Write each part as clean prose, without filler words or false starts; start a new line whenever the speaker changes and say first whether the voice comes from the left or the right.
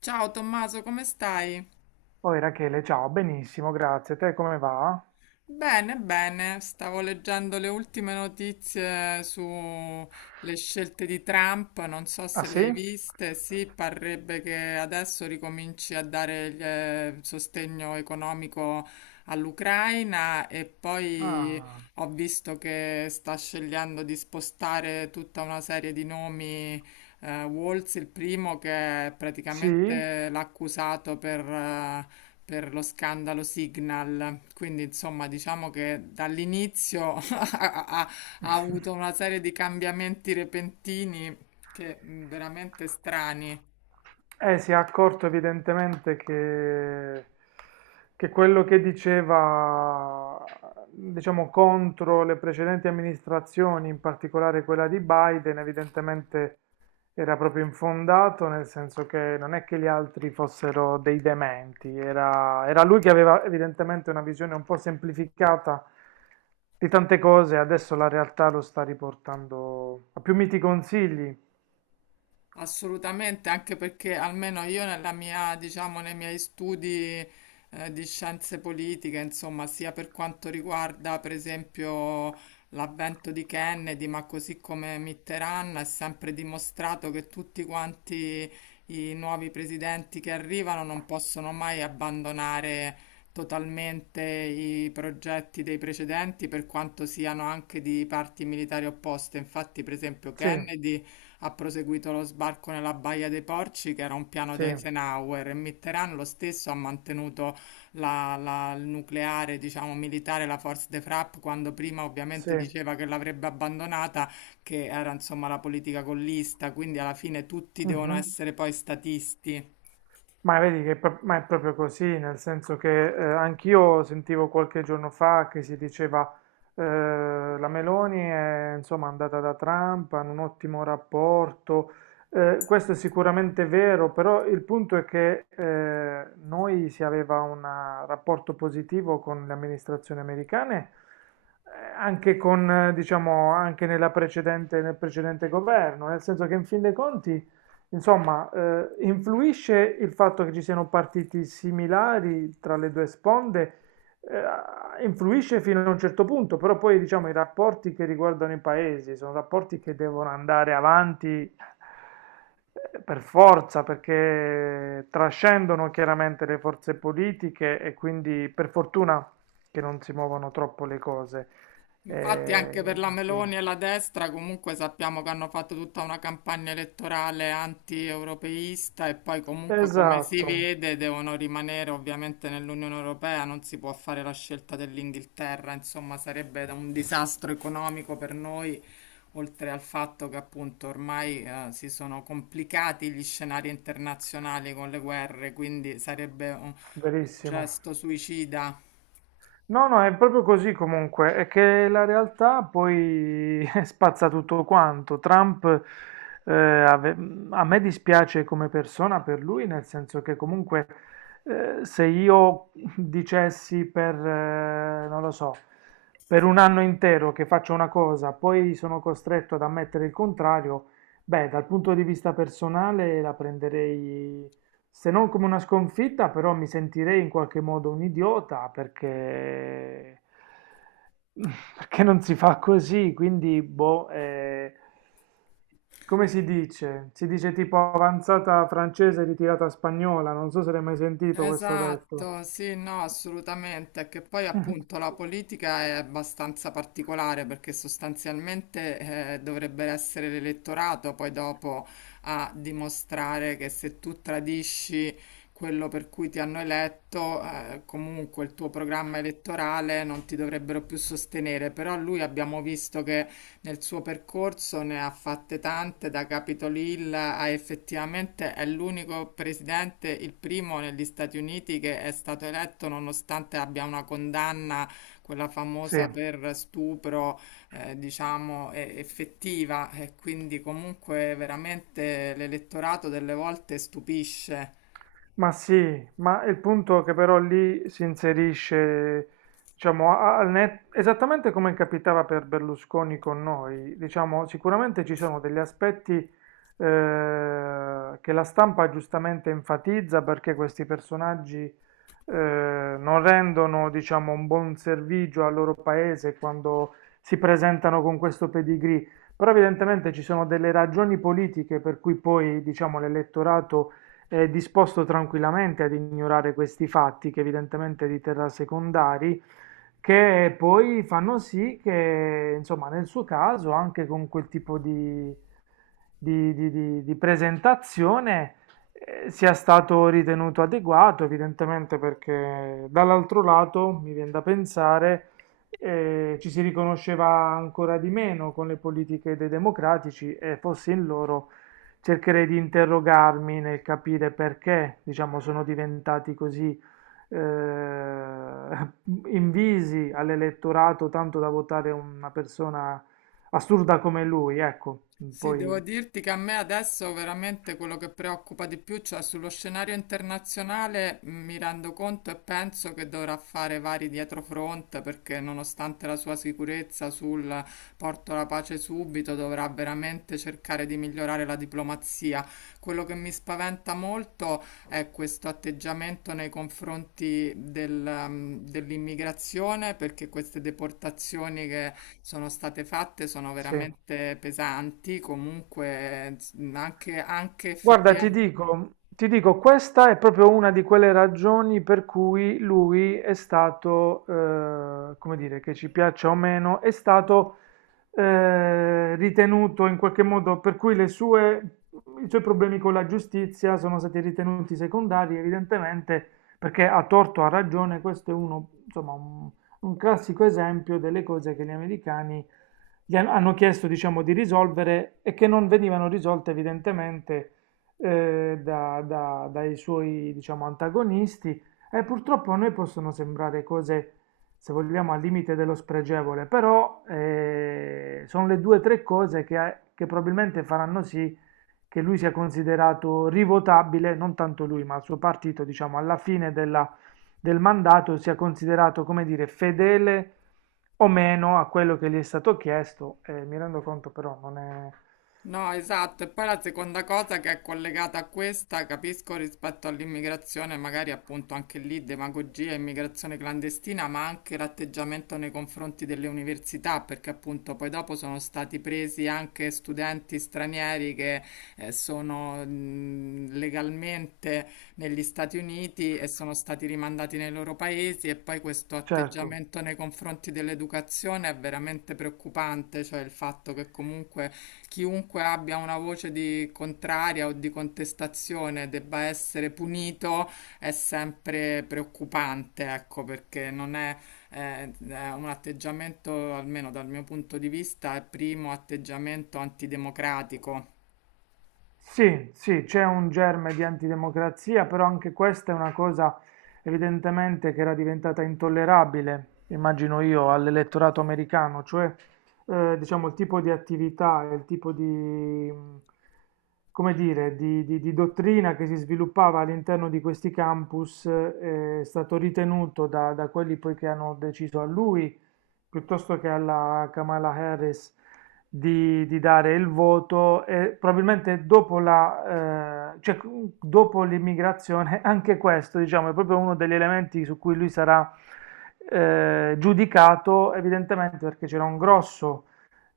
left: Ciao Tommaso, come stai?
right: Poi Rachele, ciao, benissimo, grazie. Te come va?
left: Bene, stavo leggendo le ultime notizie sulle scelte di Trump, non so
right: Ah
left: se le hai
right: sì?
left: viste, sì, parrebbe che adesso ricominci a dare il sostegno economico all'Ucraina e poi
right: Ah,
left: ho visto che sta scegliendo di spostare tutta una serie di nomi Walz, il primo che
right: sì?
left: praticamente l'ha accusato per lo scandalo Signal. Quindi, insomma, diciamo che dall'inizio ha- ha avuto una serie di cambiamenti repentini che veramente strani.
right: Si è accorto evidentemente che quello che diceva, diciamo, contro le precedenti amministrazioni, in particolare quella di Biden, evidentemente era proprio infondato, nel senso che non è che gli altri fossero dei dementi, era lui che aveva evidentemente una visione un po' semplificata di tante cose, adesso la realtà lo sta riportando a più miti consigli.
left: Assolutamente, anche perché almeno io nella mia, diciamo, nei miei studi di scienze politiche, insomma, sia per quanto riguarda per esempio l'avvento di Kennedy, ma così come Mitterrand, è sempre dimostrato che tutti quanti i nuovi presidenti che arrivano non possono mai abbandonare totalmente i progetti dei precedenti, per quanto siano anche di parti militari opposte. Infatti, per esempio,
right: Sì,
left: Kennedy ha proseguito lo sbarco nella Baia dei Porci, che era un piano
right: sì,
left: di Eisenhower, e Mitterrand lo stesso ha mantenuto il nucleare, diciamo, militare, la Force de Frappe, quando prima ovviamente
right: sì.
left: diceva che l'avrebbe abbandonata, che era insomma la politica gollista, quindi alla fine tutti devono
right: Mhm.
left: essere poi statisti.
right: Ma vedi che è pro- ma è proprio così, nel senso che anch'io sentivo qualche giorno fa che si diceva eh, la Meloni è insomma andata da Trump, hanno un ottimo rapporto. Questo è sicuramente vero, però il punto è che noi si aveva un rapporto positivo con le amministrazioni americane, anche con, diciamo, anche nella precedente, nel precedente governo, nel senso che in fin dei conti. Insomma, influisce il fatto che ci siano partiti similari tra le due sponde, influisce fino a un certo punto, però poi diciamo i rapporti che riguardano i paesi sono rapporti che devono andare avanti per forza, perché trascendono chiaramente le forze politiche e quindi per fortuna che non si muovono troppo le cose.
left: Infatti anche per la
right: Sì.
left: Meloni e la destra comunque sappiamo che hanno fatto tutta una campagna elettorale anti-europeista e poi comunque come si
right: Esatto,
left: vede devono rimanere ovviamente nell'Unione Europea, non si può fare la scelta dell'Inghilterra, insomma sarebbe un disastro economico per noi, oltre al fatto che appunto ormai si sono complicati gli scenari internazionali con le guerre, quindi sarebbe un
right: verissimo.
left: gesto suicida.
right: No, no, è proprio così comunque, è che la realtà poi spazza tutto quanto. Eh, ave- A me dispiace come persona per lui, nel senso che comunque se io dicessi per, non lo so, per un anno intero che faccio una cosa, poi sono costretto ad ammettere il contrario, beh, dal punto di vista personale la prenderei se non come una sconfitta, però mi sentirei in qualche modo un idiota perché, perché non si fa così, quindi boh, come si dice? Si dice tipo avanzata francese ritirata spagnola, non so se l'hai mai sentito questo detto.
left: Esatto, sì, no, assolutamente, che poi appunto la politica è abbastanza particolare perché sostanzialmente dovrebbe essere l'elettorato poi dopo a dimostrare che se tu tradisci quello per cui ti hanno eletto, comunque il tuo programma elettorale non ti dovrebbero più sostenere, però lui abbiamo visto che nel suo percorso ne ha fatte tante, da Capitolilla a effettivamente è l'unico presidente, il primo negli Stati Uniti che è stato eletto nonostante abbia una condanna, quella
right: Sì.
left: famosa per stupro, diciamo, effettiva e quindi comunque veramente l'elettorato delle volte stupisce.
right: Ma sì, ma il punto è che però lì si inserisce, diciamo, esattamente come capitava per Berlusconi con noi, diciamo, sicuramente ci sono degli aspetti che la stampa giustamente enfatizza perché questi personaggi non rendono, diciamo, un buon servizio al loro paese quando si presentano con questo pedigree, però evidentemente ci sono delle ragioni politiche per cui poi, diciamo, l'elettorato è disposto tranquillamente ad ignorare questi fatti, che evidentemente di terra secondari, che poi fanno sì che, insomma, nel suo caso, anche con quel tipo di di presentazione sia stato ritenuto adeguato, evidentemente perché dall'altro lato mi viene da pensare ci si riconosceva ancora di meno con le politiche dei democratici e fossi in loro cercherei di interrogarmi nel capire perché, diciamo, sono diventati così eh, invisi all'elettorato tanto da votare una persona assurda come lui, ecco,
left: Sì, devo
right: poi
left: dirti che a me adesso veramente quello che preoccupa di più, cioè sullo scenario internazionale, mi rendo conto e penso che dovrà fare vari dietrofront perché nonostante la sua sicurezza sul porto la pace subito, dovrà veramente cercare di migliorare la diplomazia. Quello che mi spaventa molto è questo atteggiamento nei confronti dell'immigrazione, perché queste deportazioni che sono state fatte sono
right: sì.
left: veramente pesanti, comunque anche, anche
right: Guarda,
left: effettivamente.
right: ti dico, questa è proprio una di quelle ragioni per cui lui è stato, come dire, che ci piaccia o meno, è stato ritenuto in qualche modo, per cui le sue, i suoi problemi con la giustizia sono stati ritenuti secondari, evidentemente, perché a torto o a ragione, questo è uno, insomma, un classico esempio delle cose che gli americani hanno chiesto, diciamo, di risolvere e che non venivano risolte evidentemente dai suoi, diciamo, antagonisti e purtroppo a noi possono sembrare cose, se vogliamo, al limite dello spregevole, però sono le due o tre cose che probabilmente faranno sì che lui sia considerato rivotabile, non tanto lui, ma il suo partito, diciamo, del mandato sia considerato, come dire, fedele o meno a quello che gli è stato chiesto. Mi rendo conto però non è
left: No, esatto, e poi la seconda cosa che è collegata a questa, capisco rispetto all'immigrazione, magari appunto anche lì demagogia, immigrazione clandestina, ma anche l'atteggiamento nei confronti delle università, perché appunto poi dopo sono stati presi anche studenti stranieri che sono legalmente negli Stati Uniti e sono stati rimandati nei loro paesi e poi questo
right: certo.
left: atteggiamento nei confronti dell'educazione è veramente preoccupante, cioè il fatto che comunque chiunque abbia una voce di contraria o di contestazione debba essere punito è sempre preoccupante, ecco, perché non è, è un atteggiamento, almeno dal mio punto di vista, è primo atteggiamento antidemocratico.
right: Sì, sì, c'è un germe di antidemocrazia, però anche questa è una cosa evidentemente che era diventata intollerabile, immagino io, all'elettorato americano, cioè diciamo il tipo di attività, e il tipo di, come dire, di, di dottrina che si sviluppava all'interno di questi campus è stato ritenuto da, da quelli poi che hanno deciso a lui piuttosto che alla Kamala Harris di dare il voto e probabilmente dopo la, cioè, dopo l'immigrazione, anche questo, diciamo, è proprio uno degli elementi su cui lui sarà giudicato, evidentemente perché c'era un grosso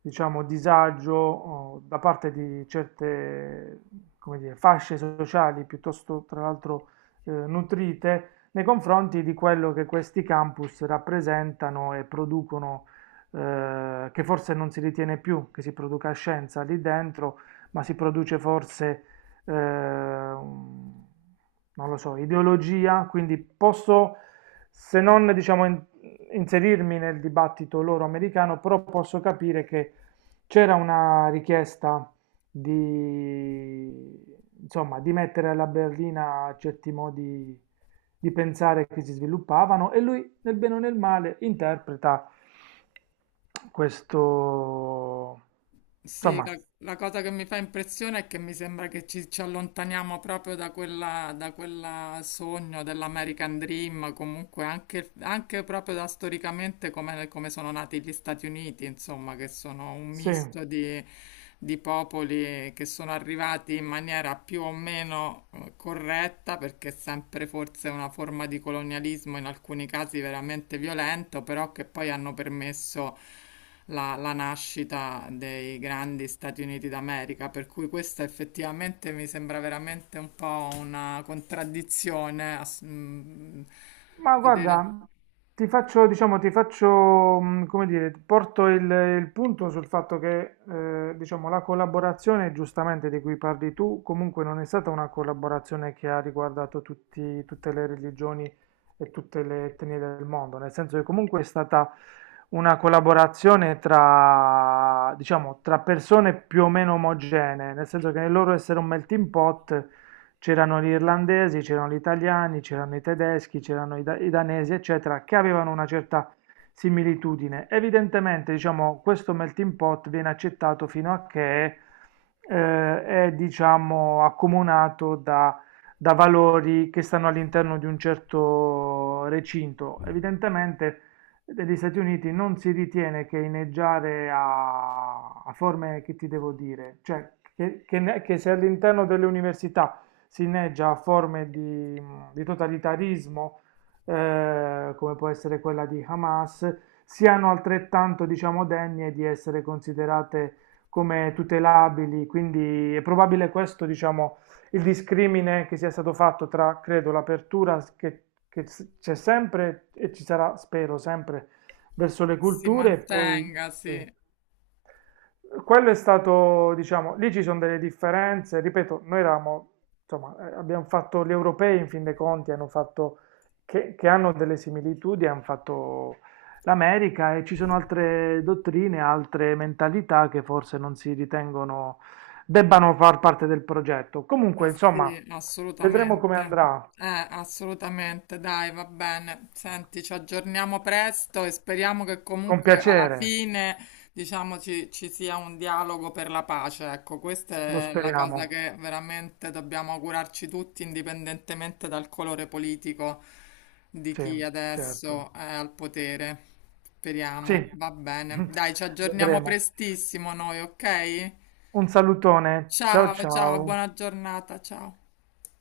right: diciamo, disagio oh, da parte di certe, come dire, fasce sociali piuttosto, tra l'altro, nutrite nei confronti di quello che questi campus rappresentano e producono, che forse non si ritiene più che si produca scienza lì dentro, ma si produce forse, non lo so, ideologia, quindi posso se non diciamo inserirmi nel dibattito loro americano, però posso capire che c'era una richiesta di, insomma, di mettere alla berlina certi modi di pensare che si sviluppavano e lui, nel bene o nel male, interpreta questo,
left: Sì,
right: insomma,
left: la cosa che mi fa impressione è che mi sembra che ci allontaniamo proprio da quella sogno dell'American Dream, comunque anche, anche proprio da storicamente come, come sono nati gli Stati Uniti, insomma, che sono un
right: sì.
left: misto di popoli che sono arrivati in maniera più o meno corretta, perché è sempre forse una forma di colonialismo, in alcuni casi veramente violento, però che poi hanno permesso la nascita dei grandi Stati Uniti d'America, per cui questa effettivamente mi sembra veramente un po' una contraddizione,
right: Ma
left: vedere
right: guarda, ti faccio, diciamo, ti faccio, come dire, ti porto il punto sul fatto che, diciamo, la collaborazione, giustamente, di cui parli tu, comunque non è stata una collaborazione che ha riguardato tutte le religioni e tutte le etnie del mondo, nel senso che comunque è stata una collaborazione tra, diciamo, tra persone più o meno omogenee, nel senso che nel loro essere un melting pot c'erano gli irlandesi, c'erano gli italiani, c'erano i tedeschi, c'erano i danesi, eccetera, che avevano una certa similitudine. Evidentemente, diciamo, questo melting pot viene accettato fino a che è, diciamo, accomunato da, da valori che stanno all'interno di un certo recinto. Evidentemente, negli Stati Uniti non si ritiene che inneggiare a, a forme che ti devo dire, cioè che, che se all'interno delle università si inneggia a forme di totalitarismo, come può essere quella di Hamas, siano altrettanto, diciamo, degne di essere considerate come tutelabili. Quindi è probabile questo, diciamo, il discrimine che sia stato fatto tra, credo, l'apertura che, c'è sempre e ci sarà, spero, sempre verso le
left: che si
right: culture e poi...
left: mantenga, sì.
right: Sì. Quello è stato, diciamo, lì ci sono delle differenze, ripeto, noi eravamo, insomma, abbiamo fatto gli europei in fin dei conti, hanno fatto, che hanno delle similitudini, hanno fatto l'America e ci sono altre dottrine, altre mentalità che forse non si ritengono debbano far parte del progetto.
left: Eh
right: Comunque, insomma,
left: sì,
right: vedremo come
left: assolutamente.
right: andrà,
left: Eh, assolutamente. Dai, va bene. Senti, ci aggiorniamo presto e speriamo che
right: con
left: comunque alla
right: piacere,
left: fine, diciamo, ci sia un dialogo per la pace. Ecco,
right: lo
left: questa è la cosa
right: speriamo,
left: che veramente dobbiamo augurarci tutti, indipendentemente dal colore politico di
right: sì,
left: chi
right: certo,
left: adesso è al potere. Speriamo.
right: sì,
left: Va bene. Dai, ci aggiorniamo
right: vedremo.
left: prestissimo noi, ok?
right: Un salutone, ciao
left: Ciao, ciao,
right: ciao.
left: buona giornata, ciao.